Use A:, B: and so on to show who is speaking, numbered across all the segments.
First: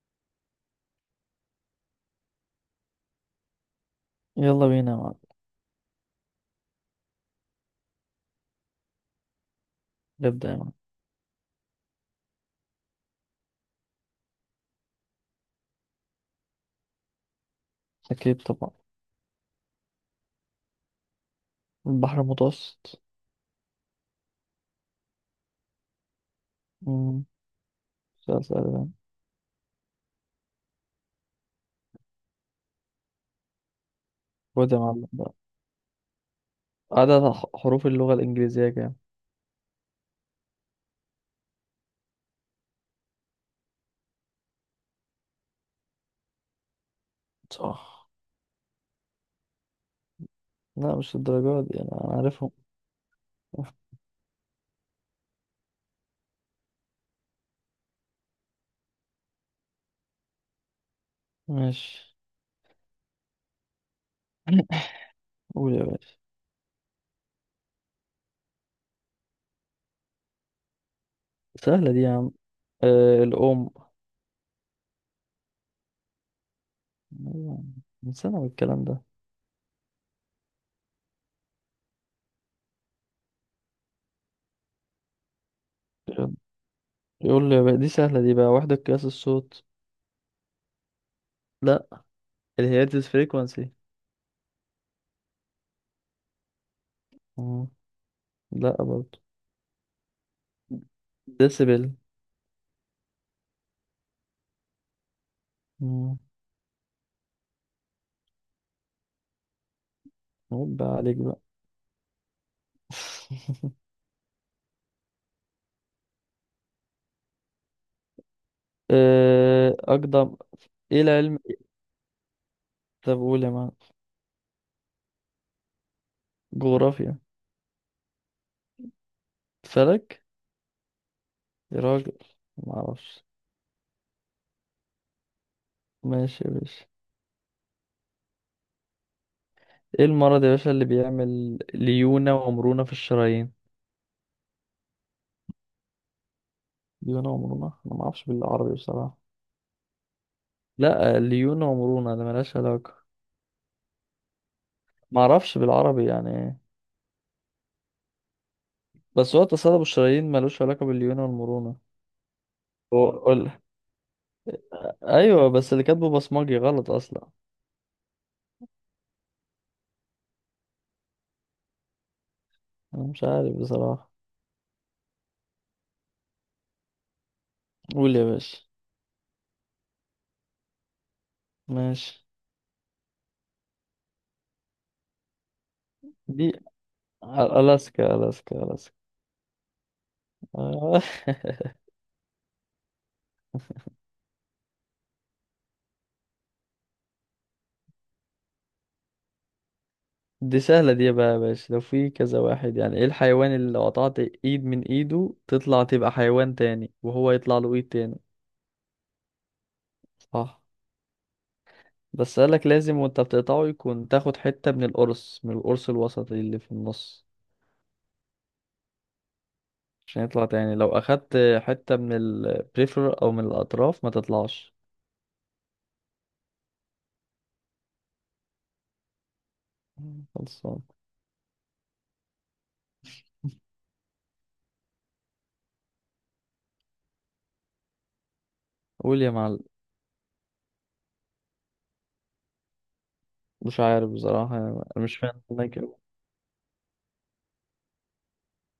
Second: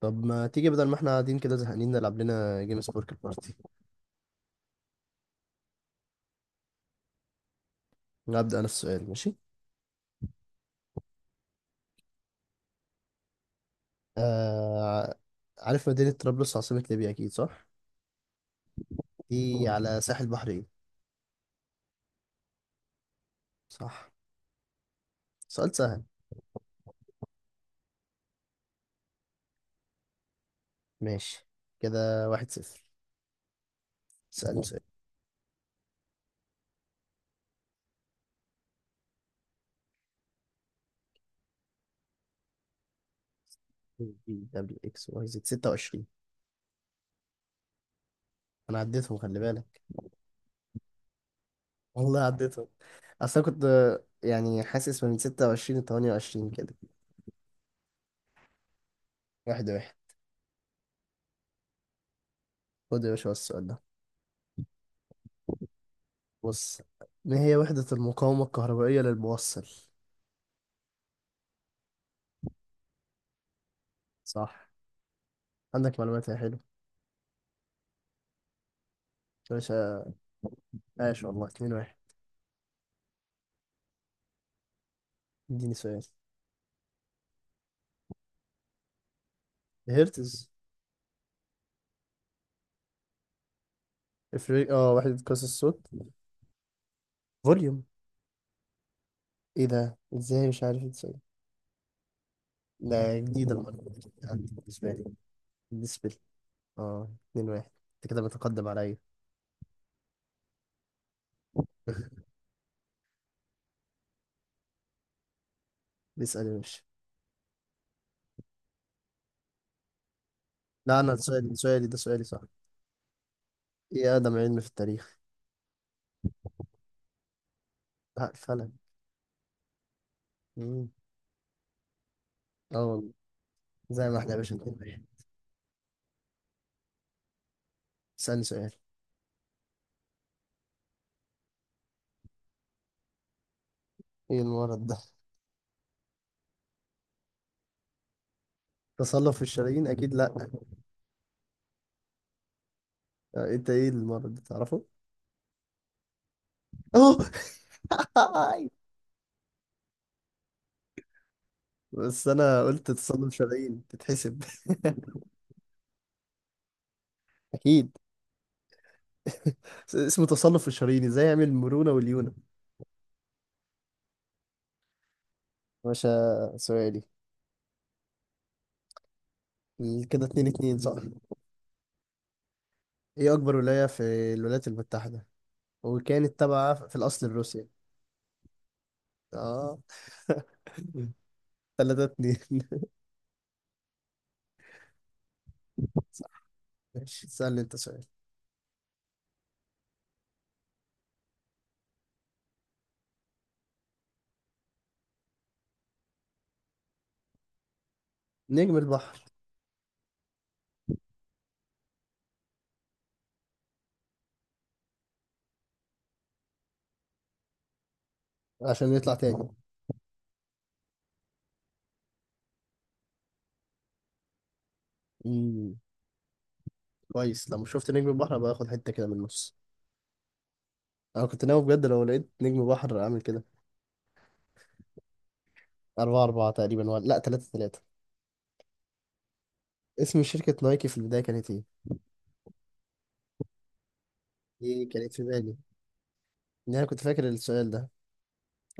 A: طب ما تيجي بدل ما احنا قاعدين كده زهقانين نلعب لنا جيم سبورك البارتي.
B: يلا بينا يا معلم.
A: هبدأ انا السؤال، ماشي.
B: نبدأ يا معلم.
A: آه... عارف مدينة طرابلس عاصمة ليبيا اكيد؟ صح،
B: أكيد طبعا.
A: دي على ساحل بحرين.
B: البحر المتوسط.
A: صح. سؤال سهل.
B: مم. سؤال سهل ده.
A: ماشي، كده واحد صفر. سألني
B: خد يا
A: سؤال.
B: معلم بقى. عدد حروف اللغة الإنجليزية كام؟
A: بي دبليو اكس واي زد، 26.
B: صح.
A: انا عديتهم خلي بالك.
B: لا مش الدرجات دي، أنا
A: والله
B: عارفهم.
A: عديتهم. اصل أنا كنت، يعني حاسس من 26 ل 28 كده. واحد واحد.
B: ماشي.
A: خد يا باشا السؤال ده.
B: قول يا باشا.
A: بص، ما هي وحدة المقاومة الكهربائية للموصل؟
B: سهلة دي يا عم، آه الأم.
A: صح، عندك معلومات يا حلو.
B: أيوة، من سنة الكلام ده.
A: يا باشا، عاش والله، 2 واحد. اديني سؤال.
B: يلا، يقول لي بقى دي سهلة دي بقى، وحدة قياس الصوت.
A: هرتز.
B: لا، الهيرتز فريكوانسي.
A: افريق اه وحدة قياس الصوت. فوليوم.
B: لا برضه.
A: ايه ده، ازاي مش عارف ازاي؟
B: ديسيبل.
A: لا، جديدة المعلومة دي عندي. بالنسبة لي.
B: مم.
A: اه، 2 واحد، انت كده بتقدم عليا.
B: عيب بقى عليك بقى.
A: اسأل يا باشا.
B: أقدم.
A: لا
B: إيه
A: انا
B: العلم؟
A: سؤالي، سؤالي ده صح.
B: طب قول يا معلم.
A: ايه اقدم علم في التاريخ؟
B: جغرافيا.
A: لا، الفلك.
B: فلك.
A: مم.
B: يا راجل
A: اه والله.
B: معرفش.
A: زي ما احنا يا باشا 2 واحد.
B: ماشي يا باشا.
A: اسألني سؤال.
B: إيه المرض يا باشا اللي بيعمل ليونة ومرونة في الشرايين؟
A: ايه المرض ده؟
B: ليونة ومرونة، أنا معرفش بالعربي بصراحة.
A: تصلب في الشرايين اكيد. لا،
B: لا ليونة ومرونة، ده ملهاش علاقة.
A: انت ايه المرض ده تعرفه؟
B: معرفش بالعربي يعني إيه.
A: اهو.
B: بس هو تصلب الشرايين ملوش علاقة بالليونة والمرونة.
A: بس انا قلت تصنف
B: قول.
A: شرايين تتحسب.
B: أيوة بس اللي كاتبه بصمجي غلط أصلا.
A: اكيد. اسمه تصنف الشرايين، ازاي يعمل المرونة واليونة.
B: أنا مش عارف بصراحة.
A: باشا سؤالي.
B: قول يا باشا.
A: كده اتنين اتنين صح.
B: ماشي.
A: ايه اكبر ولاية في الولايات المتحدة وكانت
B: دي
A: تابعة في الاصل لروسيا؟
B: ألاسكا، ألاسكا، ألاسكا.
A: اه.
B: آه.
A: تلاتة اتنين. صح. ماشي، سألني انت سؤال.
B: دي سهلة دي بقى يا باشا، لو في كذا واحد. يعني ايه الحيوان اللي لو قطعت ايد من ايده تطلع تبقى حيوان تاني، وهو يطلع له ايد تاني؟
A: نجم البحر.
B: صح. بس قالك لازم وانت بتقطعه يكون تاخد حتة من القرص، من القرص الوسطي اللي في النص،
A: عشان نطلع تاني.
B: عشان يطلع تاني. لو أخدت حتة من البريفر أو من الأطراف ما تطلعش.
A: مم. كويس، لما شفت نجم البحر ابقى اخد حتة كده من النص.
B: خلصان.
A: انا كنت ناوي بجد لو لقيت نجم بحر اعمل كده. أربعة أربعة تقريبا، ولا لأ، تلاتة تلاتة.
B: قول يا معلم.
A: اسم شركة نايكي في البداية كانت إيه؟
B: مش عارف بصراحة، أنا
A: دي كانت
B: مش
A: في
B: فاهم
A: بالي،
B: أنا كده.
A: إن أنا كنت فاكر السؤال ده.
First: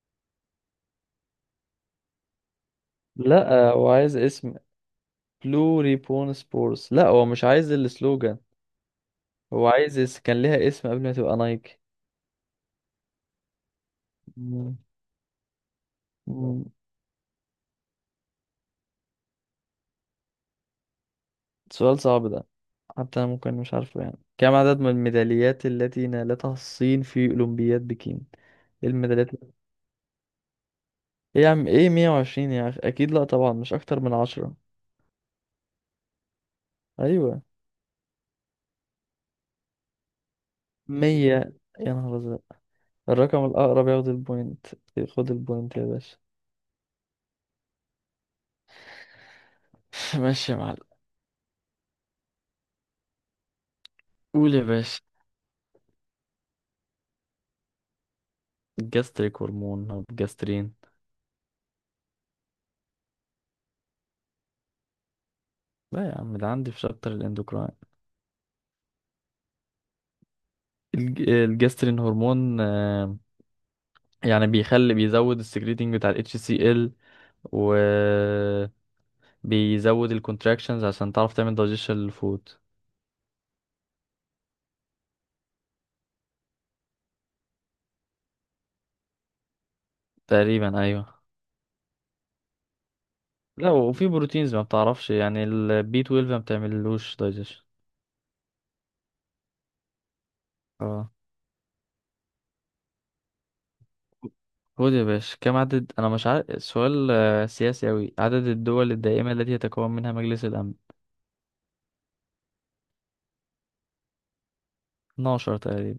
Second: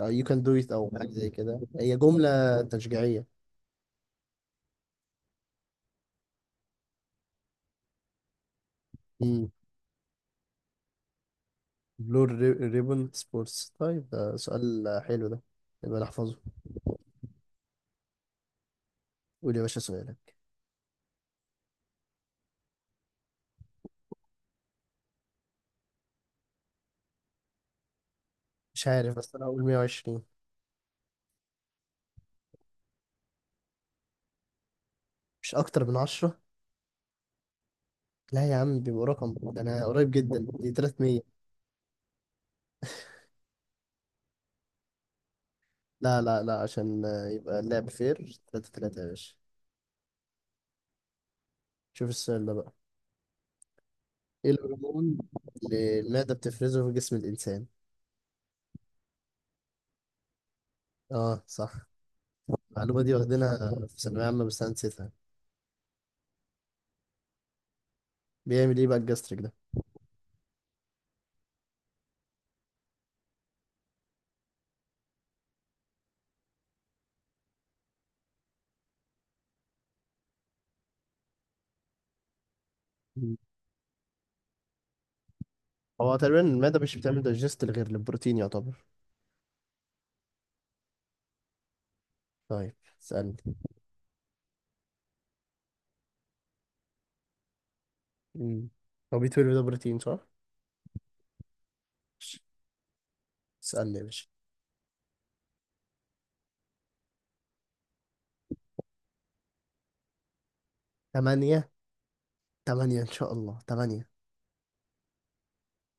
A: أو you can do it أو حاجة زي كده، هي جملة تشجيعية.
B: لا هو عايز اسم. بلوري بون سبورس، لا هو مش عايز السلوجان.
A: مم.
B: هو عايز كان ليها اسم قبل ما تبقى نايك.
A: بلور. ريبون سبورتس. طيب ده
B: مم.
A: سؤال حلو ده، يبقى نحفظه.
B: مم.
A: قول يا باشا سؤالك.
B: سؤال صعب ده. حتى انا ممكن مش عارفه يعني. كم عدد من الميداليات التي نالتها الصين في اولمبياد بكين؟
A: مش
B: ايه
A: عارف،
B: الميداليات؟
A: بس أنا هقول 120.
B: ايه يا عم، ايه 120 يا اخي؟ اكيد لا طبعا، مش اكتر من 10.
A: مش أكتر من 10.
B: ايوه.
A: لا يا عم بيبقى رقم ده، أنا قريب جدا، دي 300.
B: 100. يا نهار ازرق. الرقم الاقرب ياخد البوينت. خد البوينت يا باشا.
A: لا لا لا، عشان يبقى اللعب فير، 3 3 يا باشا.
B: ماشي يا معلم.
A: شوف السؤال ده بقى. ايه
B: قول يا باشا.
A: الهرمون اللي المعدة بتفرزه في جسم الإنسان؟
B: جاستريك هرمون او جاسترين.
A: اه صح. المعلومة دي واخدينها في ثانوية عامة بس أنا نسيتها.
B: لا يا عم ده عندي في شابتر الاندوكراين.
A: بيعمل ايه بقى الجاستريك ده؟
B: الجسترين هرمون، يعني بيخلي، بيزود السكريتنج بتاع ال HCl، و بيزود الكونتراكشنز عشان تعرف تعمل دايجيشن للفود.
A: مم. هو تقريبا المعدة مش بتعمل دايجست غير للبروتين يعتبر.
B: تقريبا ايوه.
A: طيب، اسألني.
B: لا وفي بروتينز ما بتعرفش، يعني البي 12 ما بتعملوش دايجيشن.
A: مم. هو بي 12 ده بروتين صح؟
B: اه.
A: ماشي. اسألني يا باشا.
B: خد يا باشا. كم عدد، انا مش عارف السؤال، سياسي اوي، عدد الدول الدائمة التي يتكون منها مجلس الامن؟
A: تمانية. تمانية إن شاء الله، تمانية.
B: 12 تقريبا.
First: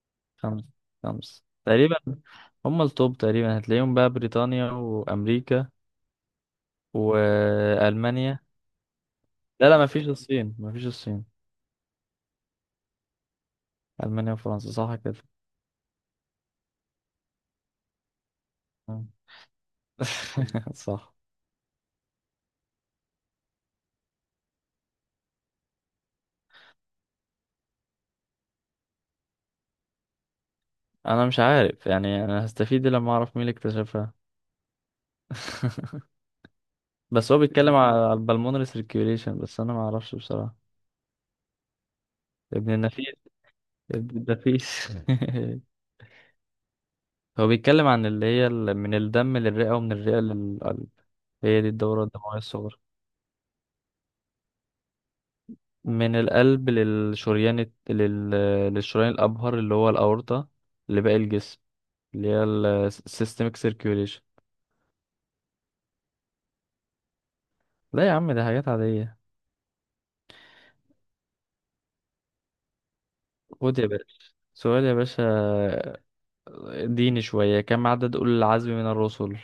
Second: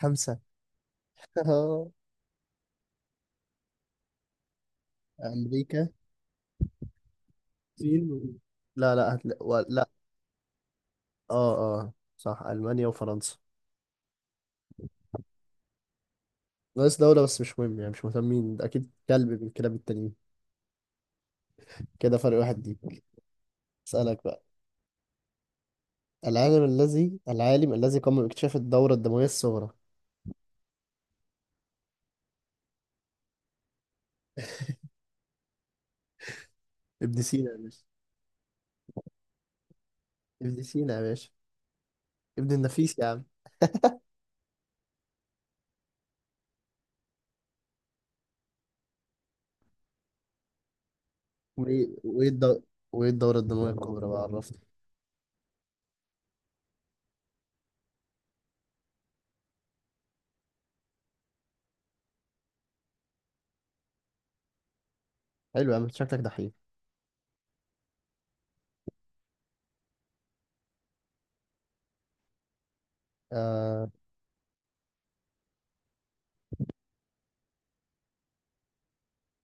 A: خمسة.
B: خمس خمس تقريبا. هم التوب تقريبا، هتلاقيهم بقى بريطانيا وامريكا
A: أمريكا. الصين و-
B: وألمانيا.
A: لا لا، هتلا و
B: لا لا، ما
A: لا.
B: فيش الصين، ما فيش الصين.
A: اه. اه صح، ألمانيا وفرنسا.
B: ألمانيا وفرنسا، صح كده.
A: ناقص دولة بس مش مهم، يعني مش مهتمين، أكيد
B: آه.
A: كلب من الكلاب التانيين.
B: صح.
A: كده فرق واحد ليك. اسألك بقى. العالم الذي قام باكتشاف الدورة الدموية الصغرى؟
B: أنا مش عارف يعني، أنا هستفيد إيه لما أعرف مين اللي اكتشفها؟
A: ابن
B: بس هو
A: سينا يا
B: بيتكلم
A: باشا.
B: على البلمونري سيركيوليشن، بس أنا ما أعرفش بصراحة.
A: ابن سينا يا باشا. ابن
B: ابن
A: النفيس يا
B: النفيس.
A: عم.
B: ابن النفيس. هو بيتكلم عن اللي هي من الدم للرئة، ومن الرئة للقلب. هي دي
A: وايه
B: الدورة
A: وايه
B: الدموية
A: الدو...
B: الصغرى.
A: وايه الدورة الدموية الكبرى بقى، عرفني.
B: من القلب للشريان للشريان الأبهر اللي هو الأورطة، لباقي الجسم، اللي هي السيستمك سيركيوليشن.
A: حلو يا عم، شكلك دحيح.
B: لا يا عم، ده حاجات عادية. خد يا
A: آه...
B: باشا سؤال يا باشا. ديني شوية، كم عدد أولي العزم من الرسل؟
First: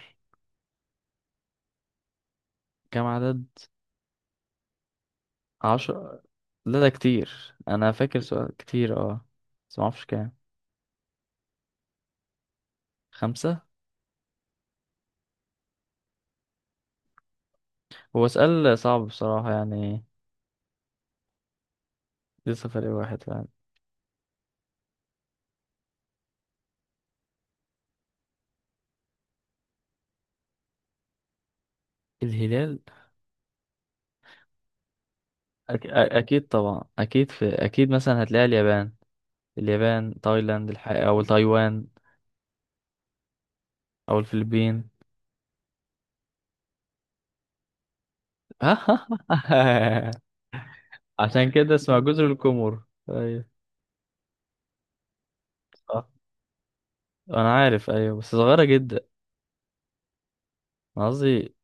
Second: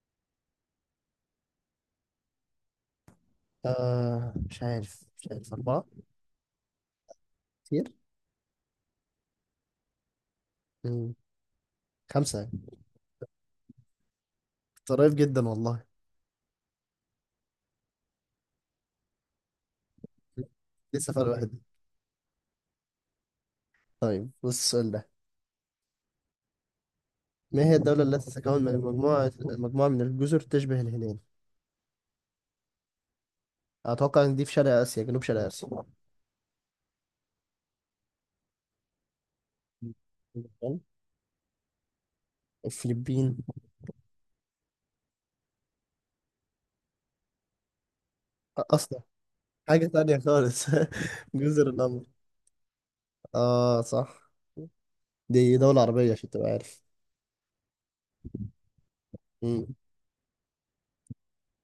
B: كم عدد؟
A: مش عارف، أربعة.
B: عشرة. لا ده كتير،
A: كتير.
B: أنا فاكر سؤال كتير. اه بس معرفش كام.
A: مم. خمسة يعني.
B: خمسة.
A: قريب جدا والله.
B: هو سؤال صعب بصراحة يعني.
A: لسه فرق واحد.
B: لسه فرق واحد فعلا.
A: طيب بص السؤال ده. ما هي الدولة التي تتكون من مجموعة من الجزر تشبه الهلال؟
B: الهلال.
A: أتوقع إن دي في شرق آسيا، جنوب شرق
B: أكيد طبعا، أكيد في، أكيد مثلا هتلاقي اليابان، اليابان، تايلاند
A: آسيا.
B: الحقيقة، أو تايوان،
A: الفلبين
B: أو الفلبين.
A: أصلا. حاجة تانية خالص.
B: عشان
A: جزر
B: كده اسمها
A: القمر.
B: جزر القمر. ايوه.
A: آه صح. دي دولة
B: صح.
A: عربية عشان تبقى عارف.
B: انا عارف، ايوه بس صغيرة جدا.
A: مم.
B: انا قصدي،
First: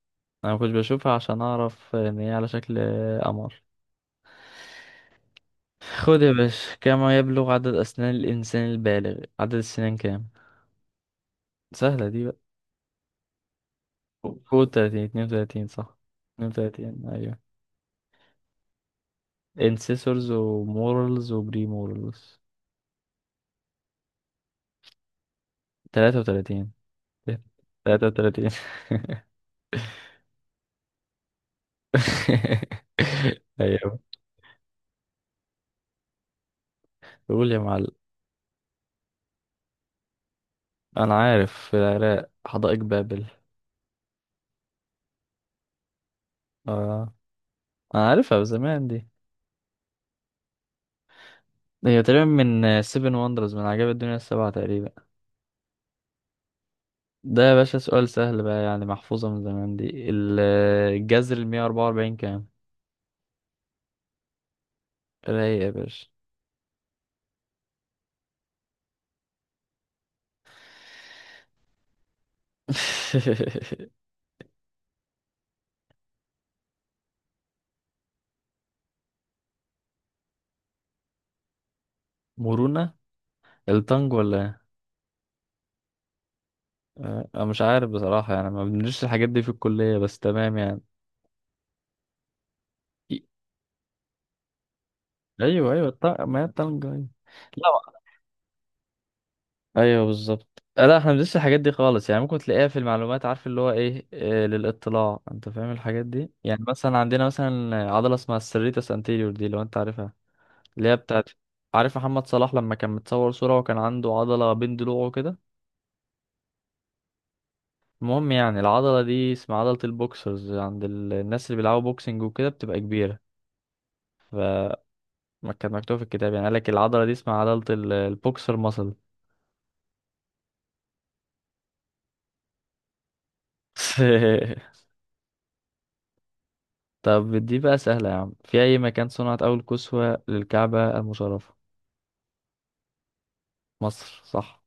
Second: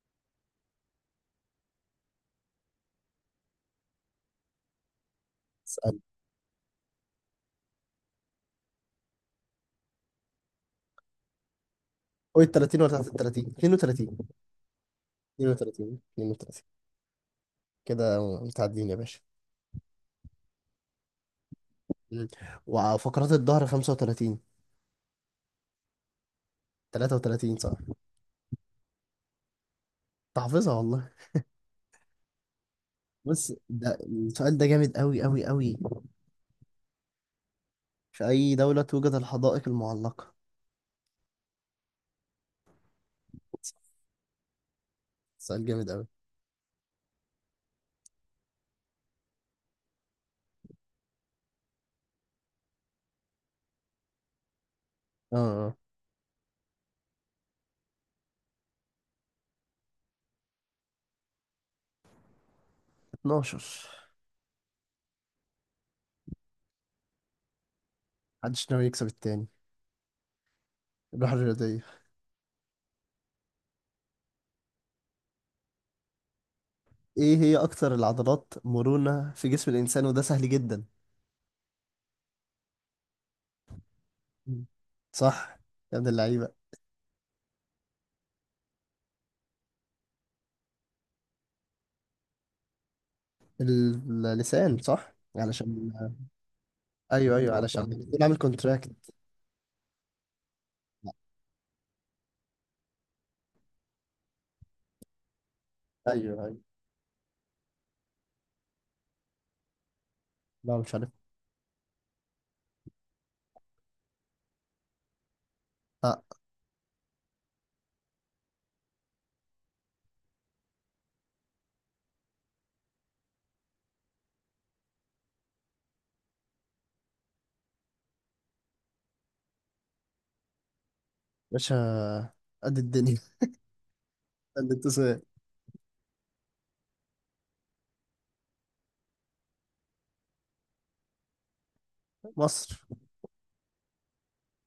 B: انا ما كنتش بشوفها عشان اعرف ان هي على شكل قمر.
A: اسأل.
B: خد يا باشا. كم يبلغ عدد اسنان الانسان البالغ؟ عدد السنان كام؟ سهلة دي بقى.
A: قول 30 ولا 33، 32،
B: فوق 30. 32 صح.
A: 32 32
B: 32 ايوه.
A: كده. متعدين يا باشا.
B: انسيسورز ومورلز وبريمورلز.
A: مم. وفقرات الظهر 35.
B: 33.
A: 33 صح.
B: 33.
A: تحفظها والله. بص ده
B: ايوه.
A: السؤال ده جامد أوي أوي أوي.
B: قول يا معلم.
A: في أي دولة توجد الحدائق المعلقة؟
B: انا عارف، في العراق، حدائق بابل.
A: سؤال جامد أوي.
B: اه. انا عارفها بزمان دي، هي تقريبا من سيفن وندرز، من عجائب الدنيا السبعة تقريبا.
A: آه.
B: ده يا باشا سؤال سهل بقى يعني، محفوظة من زمان دي. الجذر المية 44 كام؟
A: 12.
B: رايق يا باشا.
A: محدش ناوي يكسب التاني، الروح الرياضية. ايه هي اكتر العضلات مرونة في جسم الانسان، وده سهل جدا.
B: مرونة. التانج ولا ايه؟
A: مم. صح. يا ابن اللعيبة.
B: أنا مش عارف بصراحة يعني، ما بندرسش الحاجات دي في الكلية، بس تمام يعني.
A: ال- اللسان صح،
B: أيوه أيوه،
A: علشان،
B: التانج، ما هي التانج. أيوة.
A: ايوه ايوه، علشان
B: لا،
A: بنعمل عامل كونتراكت.
B: ايوه بالظبط. لا احنا مبندرسش الحاجات دي خالص يعني. ممكن تلاقيها في المعلومات، عارف اللي هو ايه، للاطلاع، انت فاهم الحاجات دي
A: ايوه ايوه.
B: يعني. مثلا عندنا مثلا عضله اسمها السريتس انتيريور دي، لو انت عارفها.
A: لا
B: اللي
A: مش
B: هي
A: عارف.
B: بتاعت، عارف محمد صلاح لما كان متصور صوره وكان عنده عضله بين ضلوعه كده؟
A: اه.
B: المهم يعني، العضله دي اسمها عضله البوكسرز عند الناس اللي بيلعبوا بوكسنج وكده، بتبقى كبيره. ما كانت مكتوبه في الكتاب يعني، قالك العضله دي اسمها عضله البوكسر ماسل.
A: باشا، قد الدنيا، قد التسويق.
B: طب دي بقى سهلة يا عم. في أي مكان صنعت أول كسوة للكعبة المشرفة؟
A: مصر.
B: مصر. صح.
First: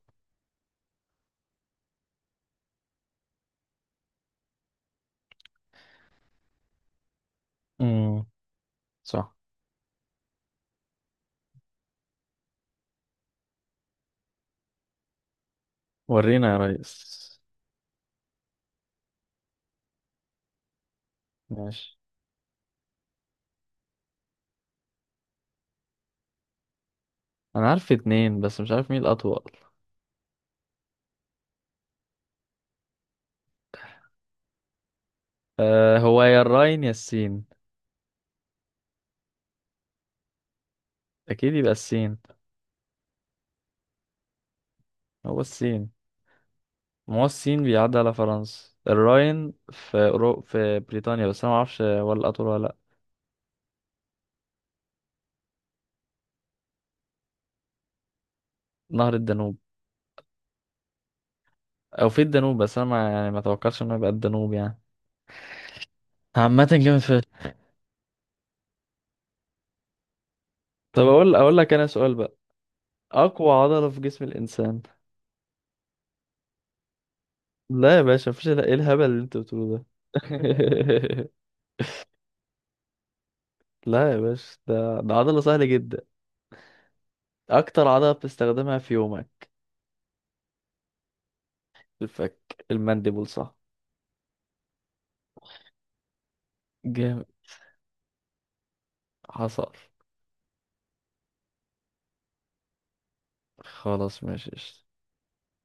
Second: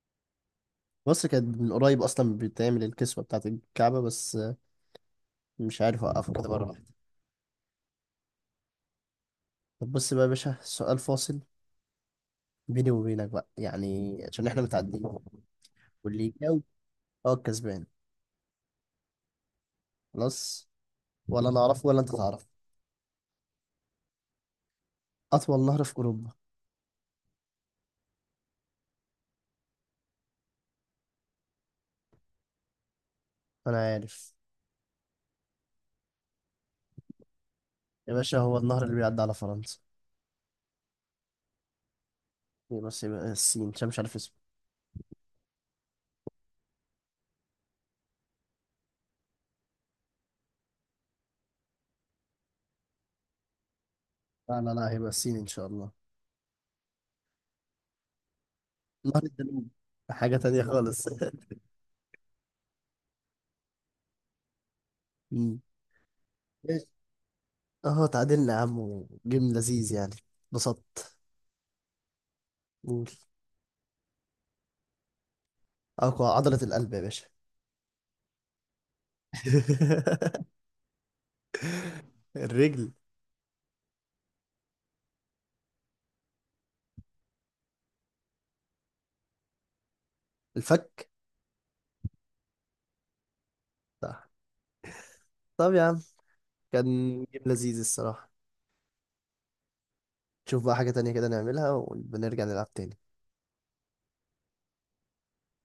A: مصر كانت من قريب اصلا بتعمل الكسوة بتاعت الكعبة بس. مش عارف اوقفه كده مرة واحدة.
B: امم. صح.
A: طب بص بقى يا باشا سؤال فاصل بيني وبينك بقى، يعني عشان احنا متعدين، واللي
B: ورينا يا
A: يجاوب
B: ريس.
A: هو الكسبان. خلاص، ولا انا اعرفه
B: ماشي.
A: ولا انت تعرف. اطول نهر في اوروبا.
B: أنا عارف 2 بس مش عارف مين الأطول.
A: انا عارف.
B: أه، هو يا الراين يا السين.
A: يا باشا هو النهر اللي بيعدي على فرنسا.
B: أكيد يبقى السين.
A: يبقى، بس يبقى السين عشان مش عارف اسمه.
B: هو السين. ما هو السين بيعدي على فرنسا، الراين في في بريطانيا، بس أنا معرفش هو الأطول ولا لأ.
A: لا لا لا، هيبقى السين ان شاء الله.
B: نهر
A: نهر
B: الدانوب.
A: الدانوب. حاجة تانية خالص.
B: أو في الدانوب، بس أنا ما يعني ما توقعش إنه يبقى الدانوب يعني.
A: مم.
B: عامة
A: ماشي.
B: جامد فشخ.
A: اهو تعادلنا يا عم، وجيم لذيذ يعني.
B: طب
A: انبسطت.
B: أقول لك أنا سؤال بقى.
A: قول.
B: اقوى عضلة في جسم الانسان.
A: اقوى عضلة القلب يا باشا.
B: لا يا باشا، مفيش ايه الهبل اللي انت بتقوله ده؟
A: الرجل.
B: لا يا باشا، ده عضلة سهلة جدا. اكتر عضلة بتستخدمها في يومك.
A: الفك.
B: الفك، المانديبول، صح.
A: صح. طب يا عم كان
B: جامد.
A: جيم لذيذ الصراحة.
B: حصل.
A: نشوف بقى حاجة تانية كده نعملها ونرجع نلعب تاني.
B: خلاص ماشي.